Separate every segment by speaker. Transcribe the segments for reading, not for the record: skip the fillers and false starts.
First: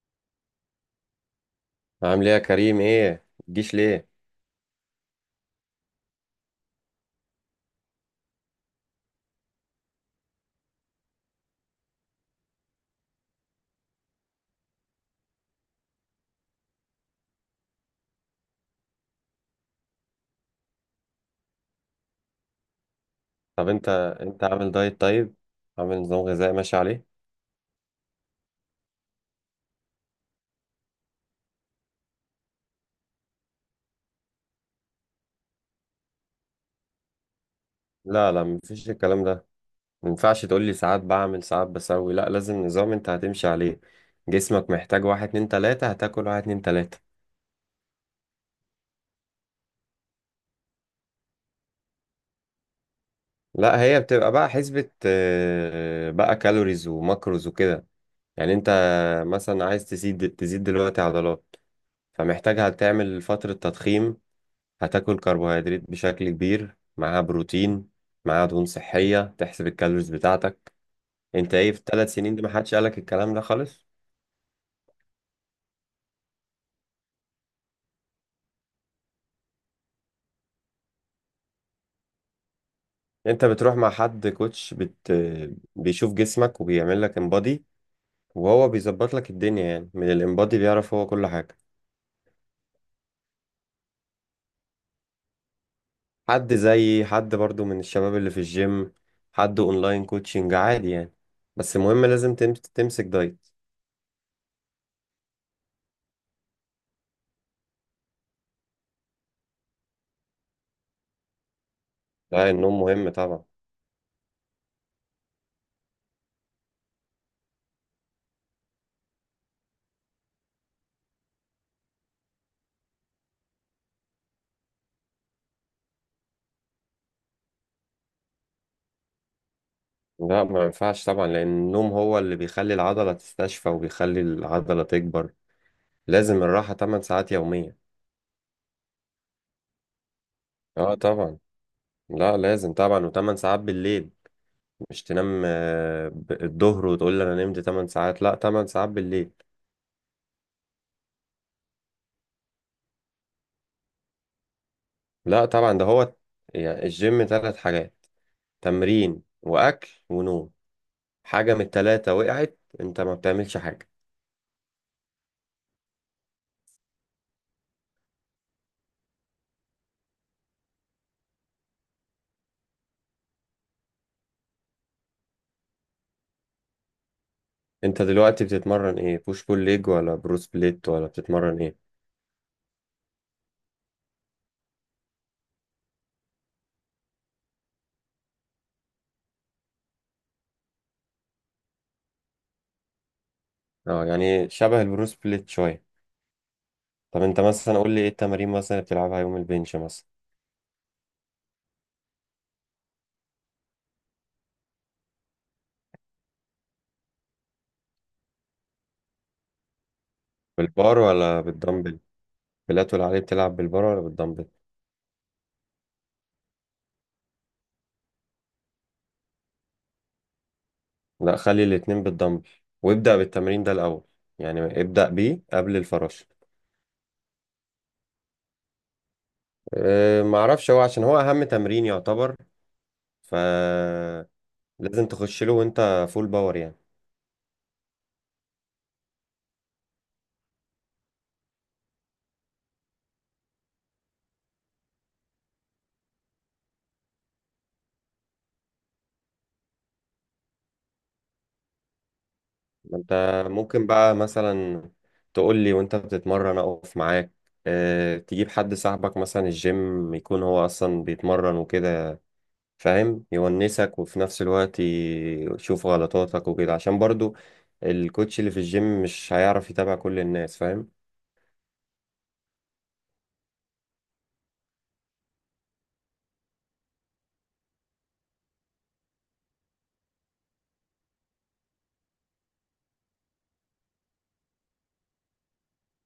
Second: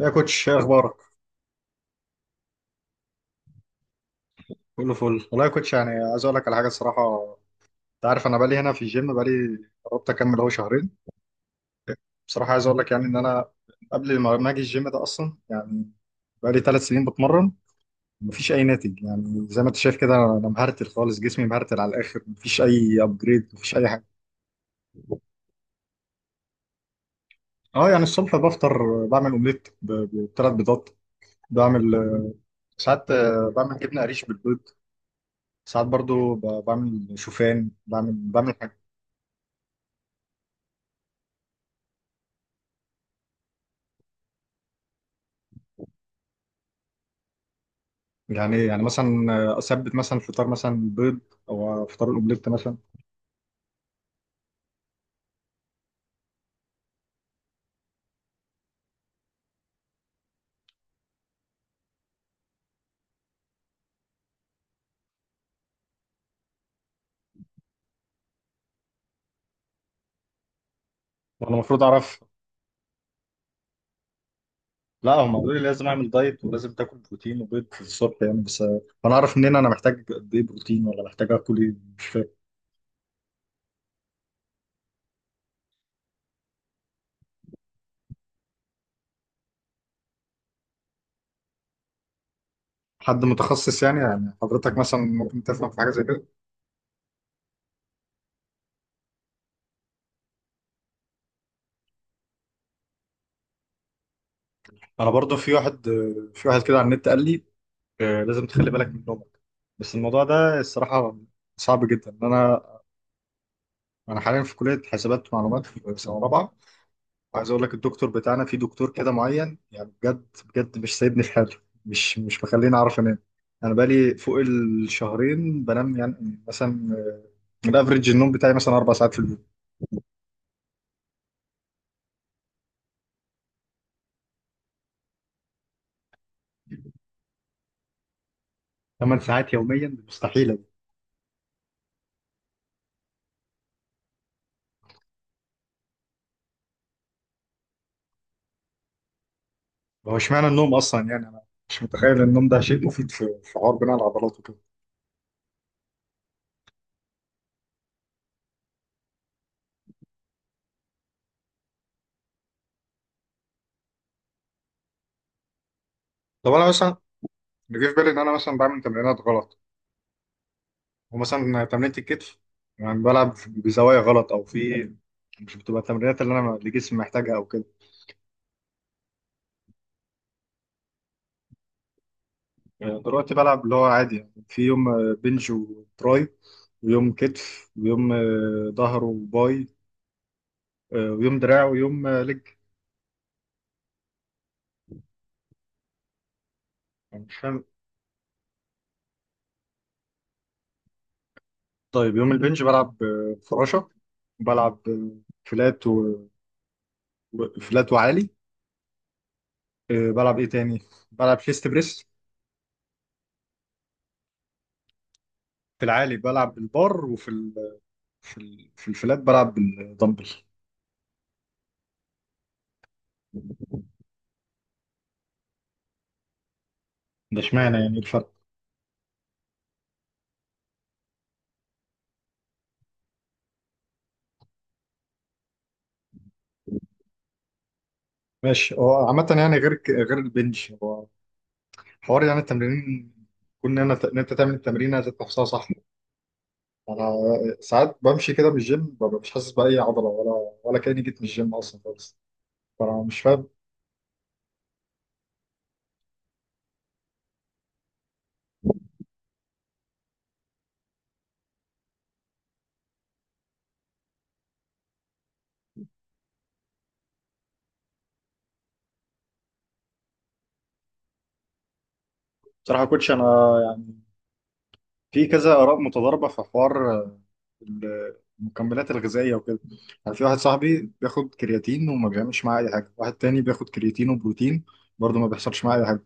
Speaker 1: يا كوتش، ايه اخبارك؟
Speaker 2: عامل ايه يا كريم، ايه متجيش ليه؟
Speaker 1: كله فل والله يا كوتش، يعني عايز اقول لك على حاجه الصراحه. انت عارف انا بقالي هنا في الجيم، بقالي قربت اكمل اهو شهرين. بصراحه عايز اقول لك يعني ان انا قبل ما اجي الجيم ده اصلا، يعني بقالي 3 سنين بتمرن. مفيش اي ناتج، يعني زي ما انت شايف كده انا مهرتل خالص، جسمي مهرتل على الاخر، مفيش اي ابجريد،
Speaker 2: طب
Speaker 1: مفيش اي
Speaker 2: انت
Speaker 1: حاجه.
Speaker 2: انت عامل دايت؟ طيب، عامل نظام غذائي ماشي عليه.
Speaker 1: اه، يعني الصبح بفطر بعمل اومليت ب3 بيضات. بعمل ساعات بعمل جبنه قريش بالبيض. ساعات برضو بعمل شوفان بعمل
Speaker 2: لا لا،
Speaker 1: بعمل
Speaker 2: مفيش الكلام ده. مينفعش تقول لي ساعات بعمل ساعات بسوي، لا لازم نظام انت هتمشي عليه. جسمك محتاج واحد اتنين تلاتة هتاكل واحد اتنين تلاتة.
Speaker 1: يعني إيه؟ يعني مثلا اثبت مثلا فطار مثلا بيض، او فطار الاومليت مثلا.
Speaker 2: لا، هي بتبقى بقى حسبة بقى كالوريز وماكروز وكده. يعني انت مثلا عايز تزيد دلوقتي عضلات، فمحتاج هتعمل فترة تضخيم. هتاكل كربوهيدرات بشكل كبير، معاها بروتين، معاها دهون صحية، تحسب الكالوريز بتاعتك. انت
Speaker 1: وانا
Speaker 2: ايه في
Speaker 1: المفروض
Speaker 2: الثلاث
Speaker 1: اعرف؟
Speaker 2: سنين دي ما حدش قالك الكلام ده خالص؟
Speaker 1: لا، هم قالوا لي لازم اعمل دايت ولازم تاكل بروتين وبيض في الصبح يعني، بس انا اعرف منين انا محتاج قد ايه بروتين، ولا محتاج اكل ايه؟ مش فاهم.
Speaker 2: انت بتروح مع حد كوتش. بيشوف جسمك وبيعمل لك امبادي، وهو بيظبط لك الدنيا، يعني من الامبادي بيعرف هو كل حاجة.
Speaker 1: حد متخصص، يعني حضرتك مثلا ممكن تفهم في حاجه زي كده؟
Speaker 2: حد زيي، حد برضو من الشباب اللي في الجيم، حد اونلاين كوتشنج عادي يعني. بس المهم لازم تمسك دايت.
Speaker 1: انا برضو في واحد كده على النت قال لي لازم تخلي بالك من نومك، بس الموضوع ده الصراحه صعب جدا
Speaker 2: ده
Speaker 1: انا.
Speaker 2: النوم مهم طبعا.
Speaker 1: انا حاليا في كليه حسابات ومعلومات في سنه رابعه. عايز اقول لك الدكتور بتاعنا، في دكتور كده معين يعني بجد بجد مش سايبني في حالي، مش مخليني اعرف انام. انا بقالي فوق الشهرين بنام يعني مثلا الافريج النوم بتاعي مثلا 4 ساعات في اليوم.
Speaker 2: لا، ما ينفعش طبعا، لأن النوم هو اللي بيخلي العضلة تستشفى وبيخلي العضلة تكبر. لازم الراحة 8 ساعات يومية.
Speaker 1: 8 ساعات يوميا دي مستحيله.
Speaker 2: اه طبعا، لا لازم طبعا، و8 ساعات بالليل. مش تنام الظهر وتقول لي أنا نمت 8 ساعات، لا 8 ساعات بالليل.
Speaker 1: هو اشمعنى النوم اصلا؟ يعني انا مش متخيل ان النوم ده شيء مفيد في حوار بناء العضلات وكده.
Speaker 2: لا طبعا، ده هو، يعني الجيم 3 حاجات: تمرين وأكل ونوم. حاجة من التلاتة وقعت أنت ما بتعملش حاجة.
Speaker 1: طب انا مثلا، اللي جه في بالي ان انا مثلا بعمل تمرينات غلط. ومثلا تمرينه الكتف يعني بلعب بزوايا غلط، او في، مش بتبقى التمرينات اللي جسمي محتاجها او كده.
Speaker 2: أنت دلوقتي بتتمرن إيه، بوش بول ليج ولا بروس بليت ولا بتتمرن إيه؟
Speaker 1: يعني دلوقتي بلعب اللي هو عادي، يعني في يوم بنج وتراي، ويوم كتف، ويوم ظهر وباي، ويوم دراع، ويوم لج.
Speaker 2: اه، يعني شبه البروس بليت شوية. طب
Speaker 1: يعني مش
Speaker 2: انت
Speaker 1: فاهم.
Speaker 2: مثلا قول لي ايه التمارين مثلا اللي بتلعبها يوم البنش مثلا؟
Speaker 1: طيب يوم البنج بلعب فراشة. بلعب فلات وفلات وعالي. بلعب ايه تاني؟
Speaker 2: بالبار
Speaker 1: بلعب
Speaker 2: ولا
Speaker 1: شيست
Speaker 2: بالدمبل؟
Speaker 1: بريس.
Speaker 2: بلاتول عليه، بتلعب بالبار ولا بالدمبل؟
Speaker 1: في العالي بلعب بالبار، وفي في الفلات بلعب بالدمبل.
Speaker 2: لا، خلي الاتنين بالدمبل، وابدأ بالتمرين ده الأول، يعني ابدأ بيه قبل الفراشة.
Speaker 1: ده اشمعنى يعني الفرق؟
Speaker 2: اه معرفش، هو عشان هو أهم تمرين يعتبر، فلازم تخش له وانت فول باور يعني.
Speaker 1: ماشي. هو عامة يعني غير غير البنج، حوار يعني التمرين، كون ان إن انت تعمل التمرين ذات نفسها صح. انا ساعات بمشي كده بالجيم ببقى مش حاسس باي عضله، ولا كاني جيت من الجيم اصلا خالص.
Speaker 2: ما
Speaker 1: فانا مش
Speaker 2: انت
Speaker 1: فاهم.
Speaker 2: ممكن بقى مثلا تقول لي وانت بتتمرن اقف معاك. اه، تجيب حد صاحبك مثلا الجيم، يكون هو اصلا بيتمرن وكده، فاهم، يونسك وفي نفس الوقت يشوف غلطاتك وكده، عشان برضو الكوتش اللي في الجيم مش هيعرف يتابع كل الناس، فاهم.
Speaker 1: بصراحه يا كوتش انا، يعني في كذا اراء متضاربه في حوار المكملات الغذائيه وكده. يعني في واحد صاحبي بياخد كرياتين وما بيعملش معاه اي حاجه، واحد تاني بياخد كرياتين وبروتين برضه ما بيحصلش معاه اي حاجه.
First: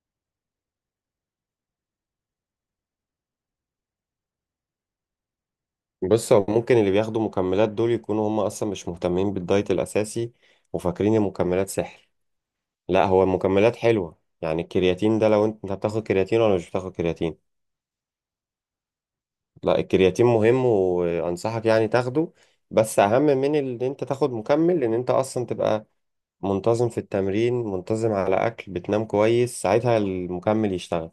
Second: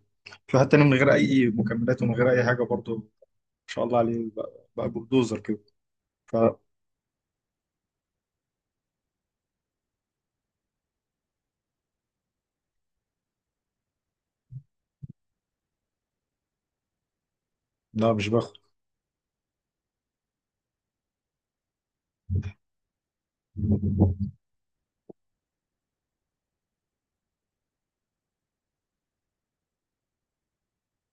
Speaker 1: في واحد تاني من غير اي مكملات ومن غير اي حاجه برضه ما شاء الله عليه، بقى بلدوزر كده.
Speaker 2: بص،
Speaker 1: ف
Speaker 2: هو ممكن اللي بياخدوا مكملات دول يكونوا هم اصلا مش مهتمين بالدايت الاساسي، وفاكرين المكملات سحر. لا، هو المكملات حلوة، يعني الكرياتين ده، لو انت بتاخد كرياتين ولا مش بتاخد كرياتين؟
Speaker 1: لا، مش باخد.
Speaker 2: لا، الكرياتين مهم وانصحك يعني تاخده. بس اهم من ان انت تاخد مكمل ان انت اصلا تبقى منتظم في التمرين، منتظم على أكل، بتنام كويس، ساعتها المكمل يشتغل.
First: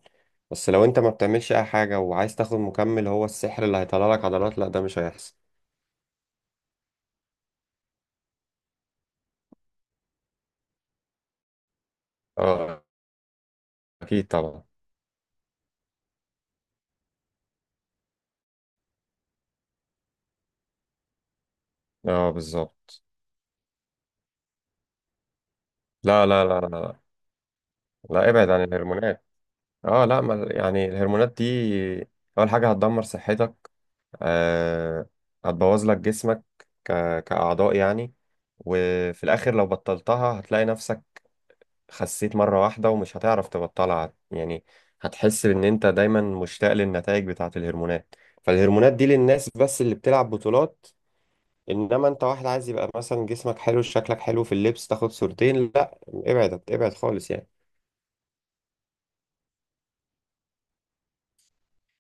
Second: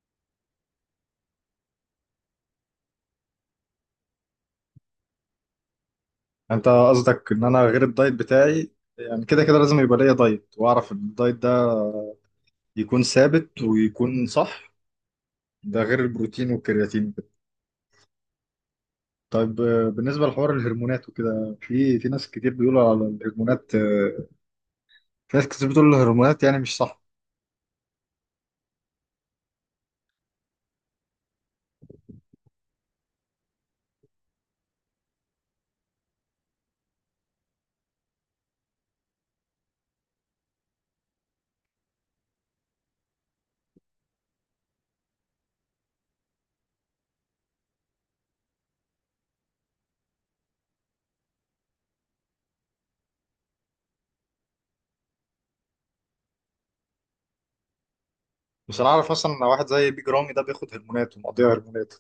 Speaker 2: بس لو أنت ما بتعملش أي حاجة وعايز تاخد مكمل هو السحر اللي هيطلع لك عضلات، لا ده مش هيحصل.
Speaker 1: انت قصدك ان انا غير الدايت بتاعي يعني كده كده لازم يبقى ليا دايت، واعرف ان الدايت ده
Speaker 2: اه
Speaker 1: يكون ثابت ويكون
Speaker 2: اكيد طبعا.
Speaker 1: صح. ده غير البروتين والكرياتين وكده. طيب بالنسبه لحوار الهرمونات وكده، في ناس
Speaker 2: اه
Speaker 1: كتير بيقولوا
Speaker 2: بالظبط.
Speaker 1: على الهرمونات، في ناس كتير بتقول
Speaker 2: لا
Speaker 1: الهرمونات
Speaker 2: لا
Speaker 1: يعني
Speaker 2: لا لا
Speaker 1: مش
Speaker 2: لا،
Speaker 1: صح.
Speaker 2: لا، ابعد عن الهرمونات. اه لا، ما يعني الهرمونات دي اول حاجه هتدمر صحتك، آه، هتبوظ لك جسمك ك... كاعضاء يعني، وفي الاخر لو بطلتها هتلاقي نفسك خسيت مرة واحدة ومش هتعرف تبطلها يعني. هتحس إن أنت دايما مشتاق للنتائج بتاعة الهرمونات. فالهرمونات دي للناس بس اللي بتلعب بطولات، إنما أنت واحد عايز يبقى مثلا جسمك حلو، شكلك حلو في اللبس، تاخد صورتين، لا ابعد ابعد خالص يعني.
Speaker 1: بس انا اعرف اصلا ان واحد زي بيج رامي ده بياخد هرمونات ومقضيها هرمونات.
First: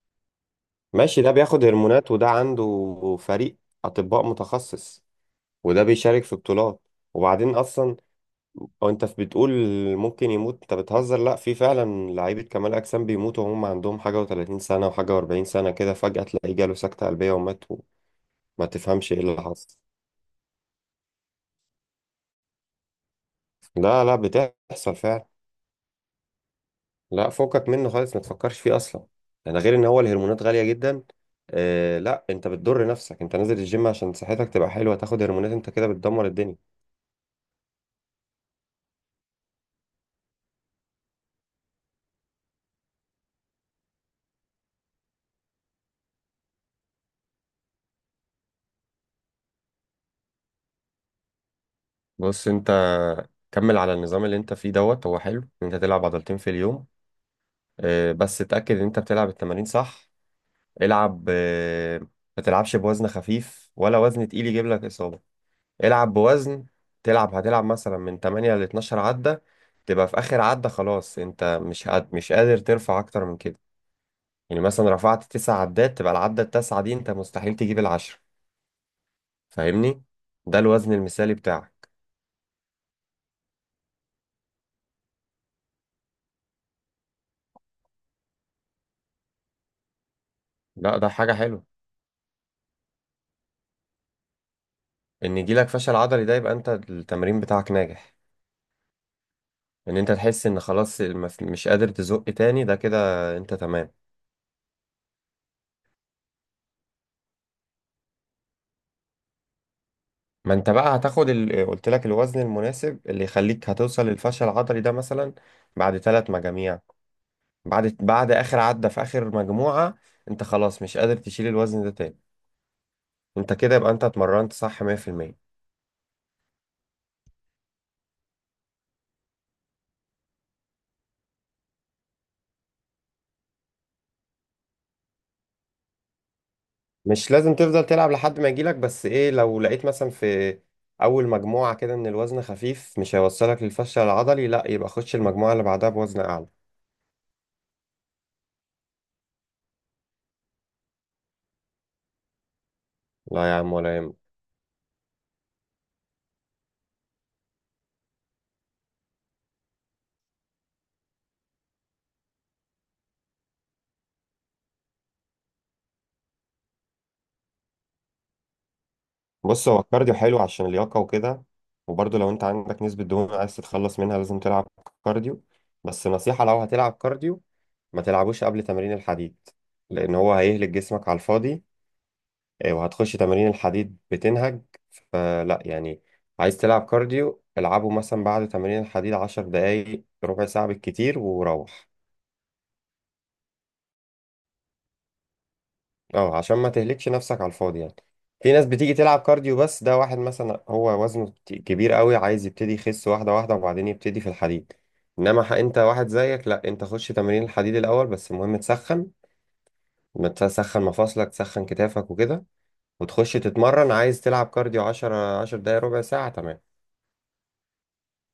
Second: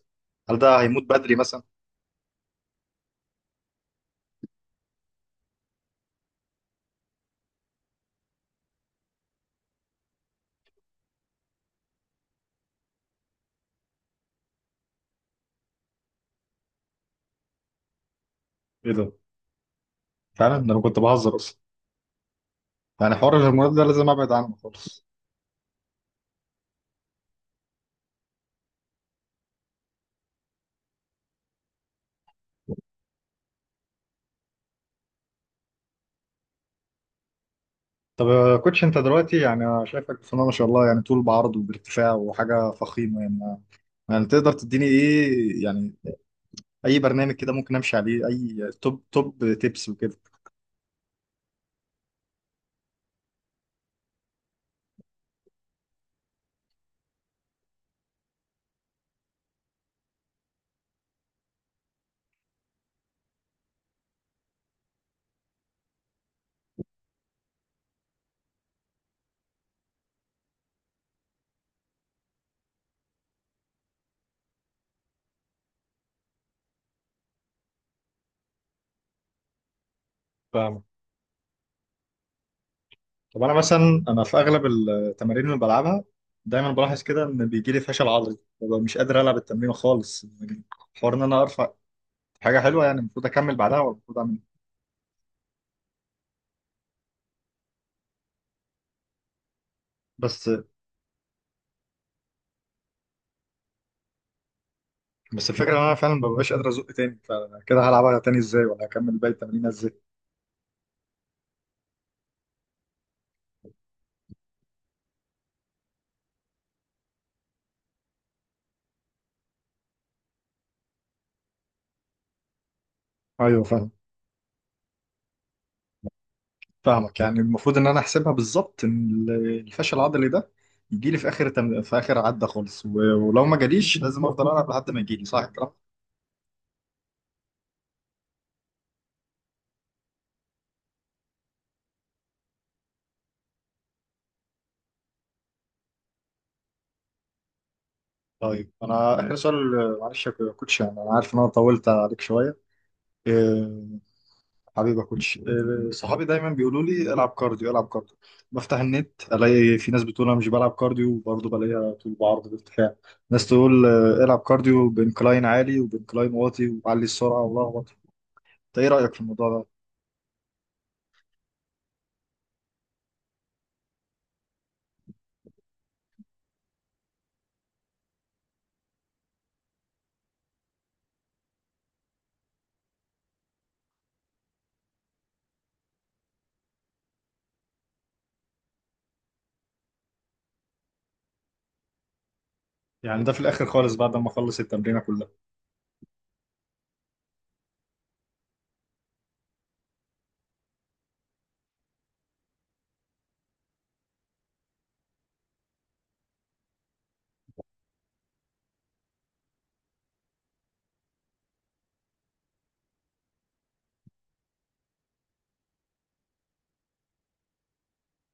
Speaker 1: هل ده هيموت
Speaker 2: ماشي، ده
Speaker 1: بدري مثلا؟
Speaker 2: بياخد هرمونات وده عنده فريق أطباء متخصص، وده بيشارك في بطولات. وبعدين أصلا، او انت بتقول ممكن يموت، انت بتهزر؟ لا، في فعلا لعيبه كمال اجسام بيموتوا وهم عندهم حاجه و30 سنه وحاجه و40 سنه، كده فجاه تلاقيه جاله سكته قلبيه ومات وما
Speaker 1: ايه ده؟
Speaker 2: تفهمش ايه اللي حصل.
Speaker 1: فعلا، ده انا كنت بهزر اصلا. يعني حوار الهرمونات ده
Speaker 2: لا
Speaker 1: لازم
Speaker 2: لا،
Speaker 1: ابعد عنه
Speaker 2: بتحصل
Speaker 1: خالص.
Speaker 2: فعلا. لا فوقك منه خالص، ما تفكرش فيه اصلا. يعني غير ان هو الهرمونات غاليه جدا، آه، لا انت بتضر نفسك، انت نازل الجيم عشان صحتك تبقى حلوه، تاخد هرمونات انت كده بتدمر الدنيا.
Speaker 1: طب يا كوتش، انت دلوقتي يعني انا شايفك بسم ما شاء الله، يعني طول بعرض وبارتفاع وحاجه فخيمه يعني. يعني تقدر تديني ايه يعني؟ اي برنامج كده ممكن امشي عليه، اي توب تيبس وكده.
Speaker 2: بص انت كمل على النظام اللي انت فيه دوت، هو حلو ان انت تلعب عضلتين في اليوم، بس اتأكد ان انت بتلعب التمارين صح. العب، ما تلعبش بوزن خفيف ولا وزن تقيل يجيب لك إصابة. العب بوزن تلعب، هتلعب مثلا من 8 ل 12 عدة، تبقى في آخر عدة خلاص أنت مش قادر ترفع أكتر من كده. يعني مثلا رفعت 9 عدات تبقى العدة التاسعة دي أنت مستحيل تجيب العشرة، فاهمني؟ ده
Speaker 1: فاهم.
Speaker 2: الوزن المثالي بتاعك.
Speaker 1: طب انا مثلا، انا في اغلب التمارين اللي بلعبها دايما بلاحظ كده ان بيجي لي فشل عضلي، ببقى مش قادر العب التمرين خالص يعني.
Speaker 2: لا ده
Speaker 1: حوار ان
Speaker 2: حاجة
Speaker 1: انا
Speaker 2: حلوة.
Speaker 1: ارفع، حاجه حلوه، يعني المفروض اكمل بعدها ولا المفروض اعمل ايه؟
Speaker 2: إن يجيلك فشل عضلي ده يبقى أنت التمرين بتاعك ناجح. إن أنت تحس
Speaker 1: بس
Speaker 2: إن خلاص مش قادر تزق تاني، ده كده أنت تمام.
Speaker 1: بس الفكره ان انا فعلا ما ببقاش قادر ازق تاني. فكده هلعبها تاني ازاي، ولا هكمل باقي التمرين ازاي؟
Speaker 2: ما انت بقى هتاخد. قلت لك الوزن المناسب اللي يخليك هتوصل للفشل العضلي ده، مثلا بعد 3 مجاميع، بعد اخر عدة في اخر مجموعة انت خلاص مش قادر تشيل الوزن ده تاني، انت
Speaker 1: ايوه،
Speaker 2: كده
Speaker 1: فاهم.
Speaker 2: يبقى انت اتمرنت صح 100%.
Speaker 1: فاهمك، يعني المفروض ان انا احسبها بالظبط ان الفشل العضلي ده يجي لي في في اخر عده خالص ولو ما جاليش لازم افضل العب لحد ما يجي لي صح الكلام.
Speaker 2: مش لازم تفضل تلعب لحد ما يجيلك، بس ايه، لو لقيت مثلا في اول مجموعة كده ان الوزن خفيف مش هيوصلك للفشل العضلي، لا يبقى خش المجموعة اللي بعدها بوزن اعلى.
Speaker 1: طيب انا اخر سؤال معلش يا كوتش، يعني انا عارف ان انا طولت عليك شويه.
Speaker 2: لا يا عم،
Speaker 1: آه،
Speaker 2: ولا يهمك.
Speaker 1: حبيبي يا كوتش، صحابي دايما بيقولوا لي العب كارديو العب كارديو. بفتح النت الاقي في ناس بتقول انا مش بلعب كارديو، وبرضه بلاقيها طول بعرض بارتفاع. ناس تقول العب كارديو بانكلاين عالي وبانكلاين واطي وعلي السرعه والله أكبر. انت ايه رايك في الموضوع ده؟
Speaker 2: بص، هو الكارديو حلو عشان اللياقة وكده، وبرضه لو انت عندك نسبة دهون عايز تتخلص منها لازم تلعب كارديو. بس نصيحة، لو هتلعب كارديو ما تلعبوش قبل تمارين الحديد، لأن هو هيهلك جسمك على الفاضي، وهتخش تمارين الحديد بتنهج، فلا يعني. عايز تلعب كارديو العبه مثلا بعد تمارين الحديد 10 دقايق ربع ساعة بالكتير وروح.
Speaker 1: يعني ده في الاخر خالص بعد ما اخلص التمرينه كلها؟
Speaker 2: اه عشان ما تهلكش نفسك على الفاضي يعني. في ناس بتيجي تلعب كارديو، بس ده واحد مثلا هو وزنه كبير قوي عايز يبتدي يخس واحدة واحدة وبعدين يبتدي في الحديد. انما انت واحد زيك لا، انت خش تمارين الحديد الاول، بس المهم تسخن. ما تسخن مفاصلك، تسخن كتافك وكده وتخش تتمرن. عايز تلعب كارديو 10 دقايق ربع ساعة تمام.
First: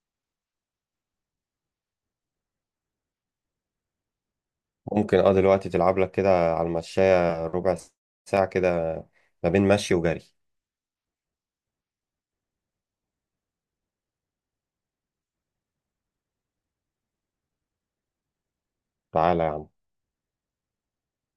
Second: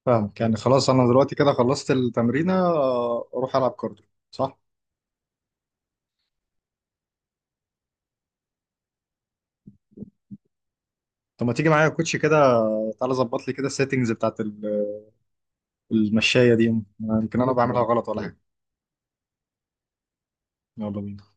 Speaker 1: فاهمك، يعني خلاص انا دلوقتي كده خلصت التمرينه، اروح العب كارديو صح؟
Speaker 2: ممكن اه، دلوقتي تلعب لك كده على المشاية ربع ساعة كده ما بين مشي وجري.
Speaker 1: طب ما تيجي معايا يا كوتش كده، تعالى ظبط لي كده السيتنجز بتاعت المشايه دي، يمكن انا يلا بعملها غلط ولا حاجه.
Speaker 2: تعالى يا عم.
Speaker 1: يلا بينا.